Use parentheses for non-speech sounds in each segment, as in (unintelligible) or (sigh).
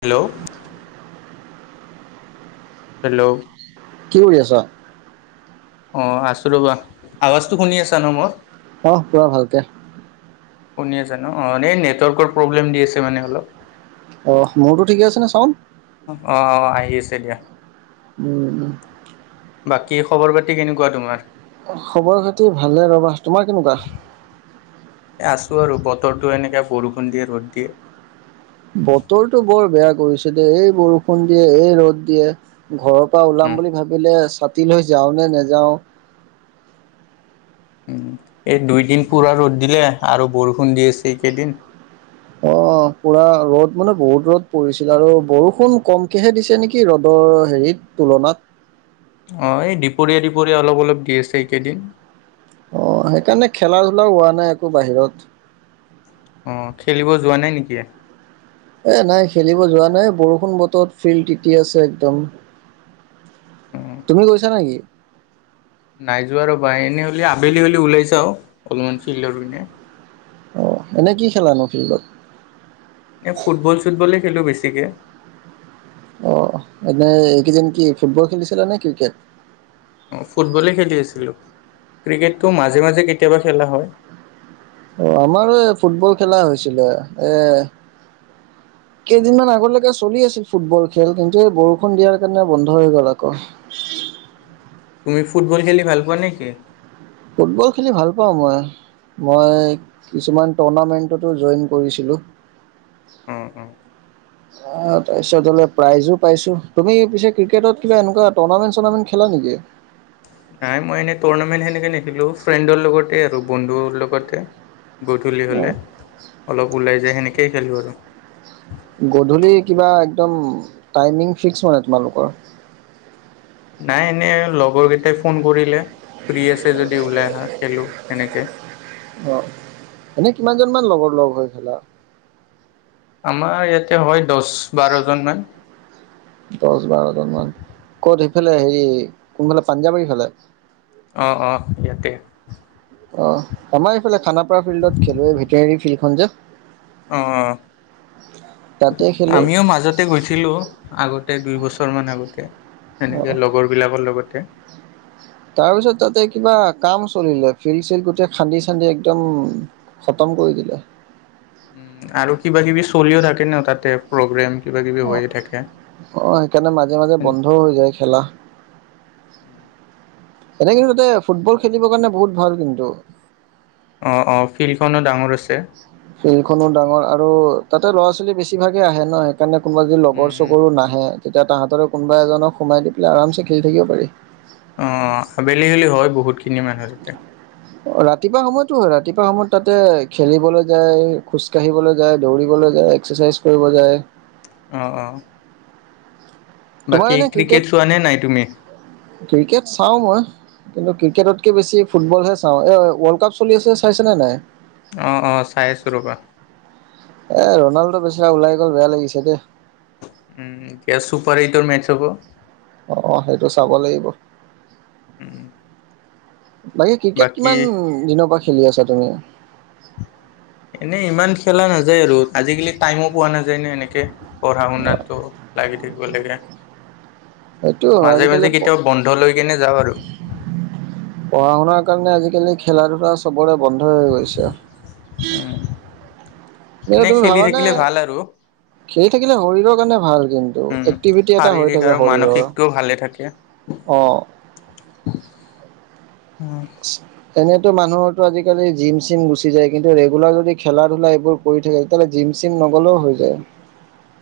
Hello. Hello. কি কৰি আছা? অ', আছোঁ ৰ'বা আৱাজটো শুনি আছা ন' মোৰ? অ', পুৰা ভালকে। শুনি আছা ন'? এ নেটৱৰ্কৰ প্ৰব্লেম দি আছে মানে অলপ। অ', মোৰতো ঠিকে আছে নে ছাউণ্ড? অ', অ', আহি আছে দিয়া। উম, উম। বাকী খবৰ পাতি কেনেকুৱা তোমাৰ? খবৰ খাতি ভালে ৰ'বা, তোমাৰ কেনেকুৱা? এই আছোঁ আৰু বতৰটো এনেকে বৰষুণ দিয়ে ৰ'দ দিয়ে। বতৰটো বৰ বেয়া কৰিছে দে এই বৰষুণ দিয়ে এই ৰ'দ দিয়ে। ঘৰৰ পৰা ওলাম উম বুলি ভাবিলে ছাতি লৈ যাওঁ নে নেযাওঁ? উম এই দুইদিন পুৰা ৰ'দ দিলে আৰু বৰষুণ দি আছে এই কেইদিন। অ', পূৰা ৰ'দ মানে বহুত ৰ'দ পৰিছিল আৰু বৰষুণ কমকেহে দিছে নেকি ৰ'দৰ হেৰিত? তুলনাত। অ', এই দিপৰীয়া দিপৰীয়া অলপ অলপ দি আছে এইকেইদিন। অ', সেইকাৰণে খেলা ধূলাও হোৱা নাই আকৌ বাহিৰত। অ', খেলিব যোৱা নাই নেকি? এ নাই খেলিব যোৱা নাই বৰষুণ বতৰত ফিল্ড টিতি আছে একদম। তুমি গৈছা নেকি? নাই যোৱা ৰ'বা এনেই হ'লে আবেলি হ'লে ওলাই জাও অলপমান ফিল্ডৰ পিনে। অ', এনে কি খেলানো ফিল্ডত? এ ফুটবল চুটবলেই খেলোঁ বেছিকে। অ', এনে এইকেইদিন ফুটবল খেলিছিলা নে ক্ৰিকেট? অ', ফুটবলেই খেলি আছিলোঁ ক্ৰিকেটটো মাজে মাজে কেতিয়াবা খেলা হয়। অ', আমাৰো এই ফুটবল খেলা হৈছিলে এ কেইদিনমান আগতলৈকে চলি আছিল ফুটবল খেল কিন্তু এই বৰষুণ দিয়াৰ কাৰণে বন্ধ হৈ গ'ল আকৌ। তুমি ফুটবল খেলি ভাল পোৱা নেকি? ফুটবল খেলি ভাল পাওঁ মই। মই কিছুমান টুৰ্ণামেণ্টতো জইন কৰিছিলোঁ। তে। অ তাৰিত হলে প্ৰাইজো পাইছো তুমি পিছে ক্ৰিকেটত খা একুৱা টুৰ্ণামেণ্ট চৰ্ণামেণ্ট খেলা নেকি? নাই মই এনেই টুৰ্ণামেণ্ট সেনেকে নেখিলো ফ্ৰেণ্ডৰ লগতে আৰু বন্ধুৰ লগতে। গধূলি অ হ'লে অলপ ওলাই যায় সেনেকেই খেলোঁ আৰু। গধূলি কিবা একদম টাইমিং ফিক্স মানে তোমালোকৰ? নাই এনেই লগৰ কেইটাই ফোন কৰিলে। ফ্ৰী আছে যদি ওলাই আহা খেলোঁ, সেনেকৈ। অ এনেই কিমানজন মান লগৰ লগ হৈ খেলা? আমাৰ ইয়াতে হয় দহ বাৰজনমানান। দহ বাৰজন মান ক'ত? সেইফালে হেৰি কোনফালে পাঞ্জাৱৰীফালে। অঁ অঁ ইয়াতে। অ আমাৰ এইফালে খানাপাৰা ফিল্ডত খেলে ভেটেনেৰী ফিল্ডখন যে। অ তাতে খেলো আমিও মাজত আগতে গৈছিলো আগতে দুই বছৰ মান আগতে অ সনেকে লগৰ বিলাকৰ লগতে। তাৰপিছত তাতে কিবা কাম চলিলে ফিল্ড চিল্ গোটেই খান্দি চান্দি একদম খতম কৰি দিলে। উম আৰু কিবা কিবি চলিও থাকে ন তাতে প্ৰগ্ৰেম। কিবা কিবি অ হৈয়ে থাকে। আহ সেইকাৰণে মাজে মাজে বন্ধও হৈ যায় খেলা। এনে কিন্তু তাতে ফুটবল খেলিবৰ কাৰণে বহুত ভাল কিন্তু। অ অ ফিল্ডখনো ডাঙৰ আছে। ফিল্ডখনো ডাঙৰ আৰু তাতে ল'ৰা ছোৱালী বেছিভাগে আহে ন। সেইকাৰণে কোনোবা যদি লগৰ উম, চগৰুো নাহে তেতিয়া তাহাঁতৰ কোনোবা এজনক সোমাই দি পেলাই আমে খি থাকিব পাৰি। অ আবেলি হেলি হয় বহুতখিনি মানুহ তিতা। অ ৰাতিপুৱা সময়তো হয় ৰাতিপুৱা সময়ত তাতে খেলিবলৈ যায় খোজ কাঢ়িবলৈ যায় দৌৰিবলৈ যায় এক্সাৰচাইজ কৰিব যায়। অঁ অঁ। তোমাৰ বাকী এনে ক্ৰিকেট চোৱা নে নাই তুমি? ক্ৰিকেট চাও মই। কিন্তু ক্ৰিকেটতকৈ বেছি ফুটবলহে চাওঁ এই ৱৰ্ল্ড কাপ চলি আছে চাইছেনে নাই? অঁ অঁ চাই আছোঁ ৰ'বা। এ ৰনাল্ডো পেচৰা ওলাই গ'ল বেয়া লাগিছে দেই। উম এ সুপাৰ এইটৰ মেচ হব। অ অ সেইটো চাব লাগিব। উম, বাকী ক্ৰিকেট কিমান দিনৰ পৰা খেলি আছা তুমি? এনে ইমান খেলা নাযায় আৰু আজিকালি টাইমো পোৱা নাযায় ন এনেকে। পঢ়া শুনাতটো লাগি থাকিব লাগে। সেইটো হয়, মাজে আজিকালি মাজে কেতিয়াবা বন্ধ লৈ কেনে যাওঁ আৰু। পঢ়া শুনাৰ কাৰণে আজিকালি খেলা ধূলা চবৰে বন্ধই হৈ গৈছে। উম, এয়া এনে তুমি খেলি ভাবানে? থাকিলে ভাল আৰু। খেল থাকিলে শৰীৰৰ কাৰণে ভাল কিন্তু উম, এক্টিভিটি এটা হৈ শাৰীৰিক আৰু থাকে শৰীৰৰ। মানসিকটোও ভালে থাকে। অঁ। (unintelligible) এনেতো মানুহৰটো আজিকালি জিম চিম গুচি যায় কিন্তু ৰেগুলাৰ যদি খেলা ধূলা এইবোৰ কৰি থাকে তেতিাহ'লে জিম চিম নগ'লেও হৈ যায়।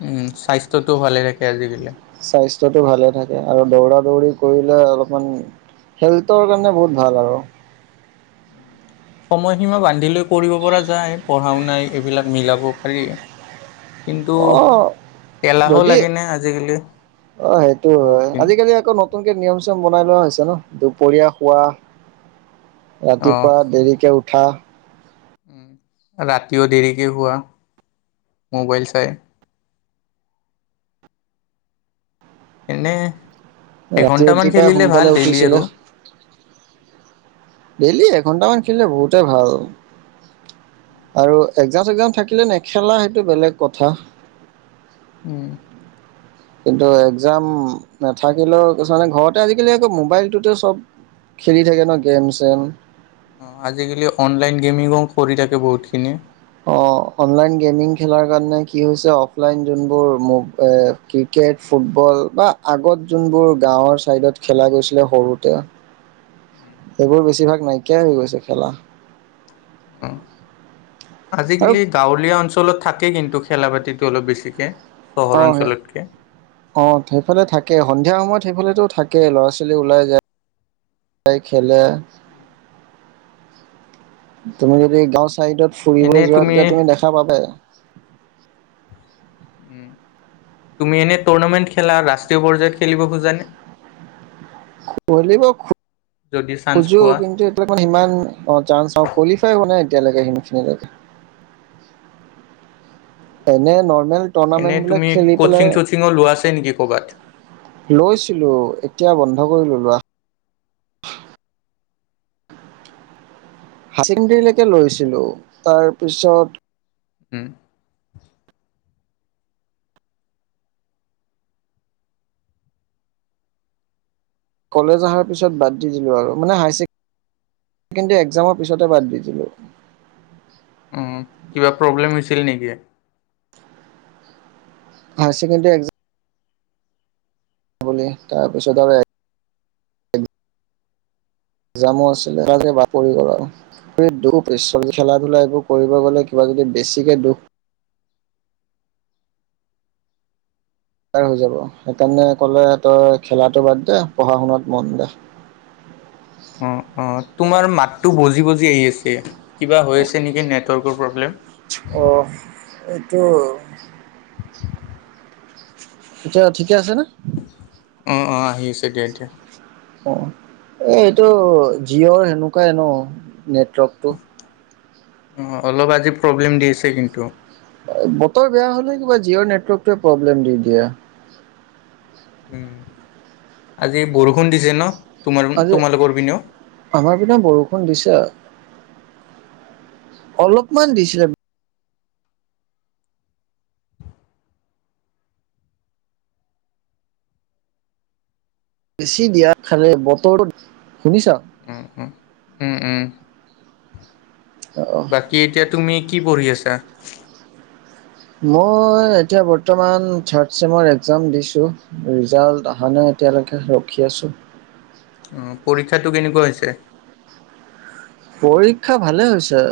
উম স্বাস্থ্যটোও ভালে থাকে আজিকালি। স্বাস্থ্যটো ভালে থাকে আৰু দৌৰা দৌৰি কৰিলে অলপমান হেল্থৰ কাৰণে বহুত ভাল আৰু। (inaudible) সময়সীমা বান্ধি লৈ কৰিব পৰা যায়, পঢ়া-শুনা এইবিলাক মিলাব পাৰি। কিন্তু অ' এলাহো যদি। লাগেনে আজিকালি অ সেইটো হয় বহুতখিনি আজিকালি আকৌ নত নতুনকে নিয়ম চিয়ম বনাই লোৱা হৈছে ন, দুপৰীয়া শুৱা, অ'। ৰাতিপুৱা দেৰিকে উঠা। ৰাতিও দেৰিকে শুৱা মোবাইল চাই। এনেই ৰাতি এঘণ্টামান ৰাতিপুৱাই খেলিলে ভাল সোনকালে ডেইলি উঠিছিলে আৰু। ডেইলি এঘণ্টামান খেলিলে বহুতে ভাল। আৰু একজাম-চগজাম থাকিলে নেখেলা সেইটো বেলেগ কথা। উম। কিন্তু এক্সাম নাথাকিলেও কিছুমানে ঘৰতে আজিকালি আকৌ মোবাইলটোতে চব খেলি থাকে ন গেম-চেম। অঁ আজিকালি অনলাইন গেমিঙো কৰি থাকে বহুতখিনি। অ অনলাইন গেমিং খেলাৰ কাৰণে কি হৈছে অফলাইন যোনবোৰ ম ক্ৰিকেট, ফুটবল বা আগত যোনবোৰ গাঁৱৰ ছাইডত খেলা গৈছিলে সৰুতে। এইবোৰ বেছিভাগ নাইকিয়াই হৈ গৈছে খেলা। উ আৰু আজিকালি গাঁৱলীয়া অঞ্চলত থাকেই কিন্তু খেলা পাতিটো অলপ বেছিকে চহৰ অ অঞ্চলতকে। অ সেইফালে থাকে সন্ধিয়া সময়ত সেইফালেতো থাকেই ল'ৰা-ছোৱালী ওলাই যায়। খেলে তুমি যদি গাঁও চাইডত ফুৰিবলৈ যোৱা তেতিয়া তুমি দেখা পাবই। উ তুমি এনে টুৰ্ণামেণ্ট খেলা ৰাষ্ট্ৰীয় পৰ্যায়ত খেলিব খোজানে? খলিব যদি চান্স খুজো পোৱা কিন্তু সিমান, অ চান কোৱালিফাই হোৱা নাই এতিয়ালৈকে সিখিনিলৈ এনে নৰ্মেল টুৰ্ণামেন্ট এনেই বিলাক তুমি খেলি পেলাই ক'চিং-চ'চিঙো লোৱা আছে নেকি ক'ৰবাত? লৈছিলোঁ এতিয়া বন্ধ কৰিলো লোৱা। হায় ছেকেণ্ডৰীলৈকে লৈছিলো। তাৰ পিছত উম। কলেজ অহাৰ পিছ বাদ দি দিলো আৰু মানে হাই ছেকেণ্ডাৰী কিন্তু একজামৰ পিছতে বাদ দিছিলো। উম কিবা প্ৰব্লেম হৈছিল নেকি? হায়ছেণ্ড এক বুলি তাৰপিছত আৰু জামো আছিলে (unintelligible) পৰি গ'ল আৰু। কৰি দুখ (unintelligible) খেলা ধূলা এইবোৰ কৰিব গ'লে কিবা যদি বেছিকে দুখ য়াৰ হৈ যাব, সেইকাৰণে ক'লে তই খেলাটো বাদ দে পঢ়া শুনাত মন দে। অ অ তোমাৰ মাতটো বজি বজি আহি আছে, কিবা হৈ আছে নেকি নেটৱৰ্কৰ প্ৰব্লেম। অ এইটো এতিয়া ঠিকে আছেনে? অ অ আহি আছে দিয়া এতিয়া। অ এইটো জিঅ'ৰ এনেকুৱাই ন নেটৱৰ্ক উম অলপ আজি প্ৰব্লেম দি আছে কিন্তু। বতৰ বেয়া হ'লে কিবা জিঅ' নেটৱৰ্কটোৱে প্ৰব্লেম দি দিয়া। উম আজি বৰষুণ দিছে ন, আজি তোমাৰ-তোমালোকৰ পিনেও? আমাৰ পিনে বৰষুণ দিছে। অলপমান দিছিলে বেছি দিয়া খালে বতৰত, শুনিছা? উম, উম। উম, উম। অ। কি এতিয়া তুমি কি পঢ়ি আছা? মই এতিয়া বৰ্তমান থাৰ্ড চেমৰ এক্জাম দিছোঁ। ৰিজাল্ট অহা নাই এতিয়ালৈকে ৰখি আছোঁ। অ', পৰীক্ষাটো কেনেকুৱা হৈছে? পৰীক্ষা ভালে হৈছে।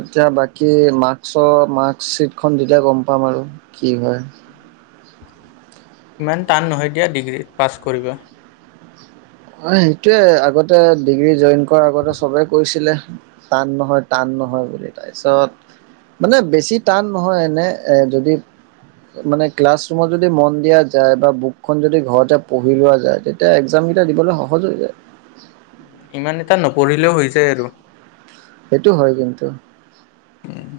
এতিয়া বাকী মাৰ্কছৰ মাৰ্কশ্বিটখন দিলে গম পাম আৰু, কি হয়। ইমান টান নহয় দিয়া ডিগ্ৰী, পাছ কৰিব। হয় সেইটোৱে আগতে ডিগ্ৰী জইন কৰাৰ আগতে চবেই কৈছিলে। টান নহয়, টান নহয় বুলি তাৰপিছত মানে বেছি টান নহয়, এনে যদি মানে ক্লাছ ৰুমত যদি মন দিয়া যায়, বা বুকখন যদি ঘৰতে পঢ়ি লোৱা যায় তেতিয়া এক্জাম তা দিবলৈ সহজ হৈ যায়। ইমান এটা নপঢ়িলেও হৈ যায় আৰু। সেইটো হয় কিন্তু। উম।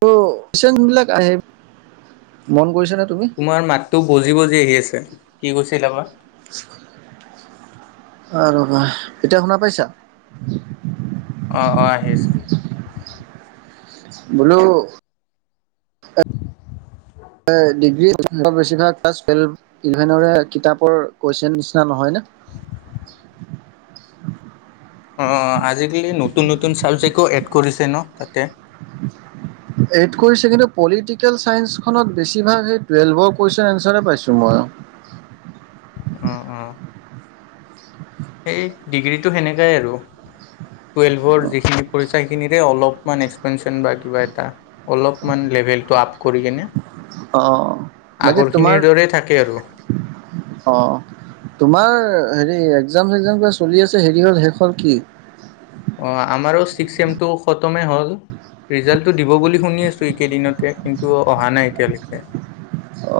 ত চেন বিলাক আহে, মন কৰিছানে তোমাৰ মাতটো বজি-বজি আহি আছে, কি কৈছিলা বা?। আ ৰ'বা, এতিয়া শুনা পাইছা?। অ', অ', আহি আছে। বোলো এ, ডিগ্ৰী (inaudible) বেছিভাগ ক্লাছ ভেলপ্-ইভেনৰে কিতাপৰ কুৱেশচন নিচিনা নহয় ন। অ', আজিকালি নতুন-নতুন চাবজেক্টো এড কৰিছে ন তাতে। (unintelligible) এড কৰিছে কিন্তু পলিটিকেল ছাইন্সখনত বেছিভাগ সেই টুৱেল্ভৰ কুৱেশ্যন এনচাৰে পাইছোঁ মইয়ো। অ', অ। সেই, ডিগ্ৰীটো সেনেকাই আৰু। টুৱেল্ভৰ যিখিনি পঢ়িছা সেইখিনিৰে অলপমান এক্সপেনচন বা কিবা এটা। অলপমান লেভেলটো আপ কৰি কিনে। অ', বাকী তোমাৰ আগৰখিনিৰ দৰে থাকে আৰু। অ। তোমাৰ হেৰি এক্জাম-চেগ্জাম কিবা চলি আছে হেৰি হ'ল শেষ হ'ল কি? অ', আমাৰো ছিক্স চেমটো খতমে হ'ল। ৰিজাল্টটো দিব বুলি শুনি আছোঁ এইকেইদিনতে, কিন্তু অহা নাই এতিয়ালৈকে। অ।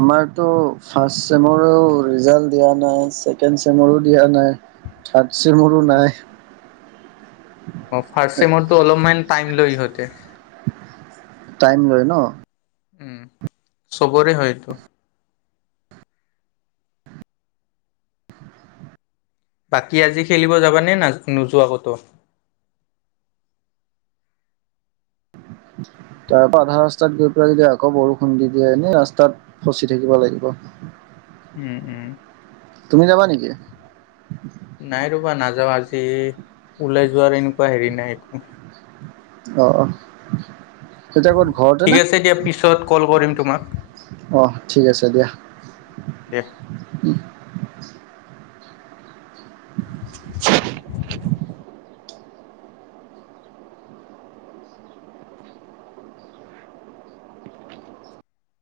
আমাৰতো ফাৰ্ষট চেমৰেও ৰিজাল্ট দিয়া নাই ছেকেণ্ড চেমৰো দিয়া নাই। থাৎ‌ ছেমৰো উম, নাই। অ ফাৰ্ষ চেমতটো অলপমান টাইম লৈ সিহঁতে। টাইম লয় ন? উম চবৰে হয়তো। বাকী আজি খেলিব যাবা নে না নোযোৱা কতো? তাৰ পৰা আধা ৰাস্তাত গৈ পেলাই যদি আকৌ বৰষুণ দি দিয়ে এনেই ৰাস্তাত ফচি থাকিব লাগিব। (unintelligible) উম উম। তুমি যাবা নেকি? নাই ৰ'বা নাযাওঁ আজি ওলাই যোৱাৰ এনে। কুৱা হেৰি নাই একো অ। তেতিয়া ক'ত ঘৰতে ঠিক নে? আছে দিয়া পিছত কল কৰিম তোমাক। অ', ঠিক আছে দিয়া। দে। (unintelligible)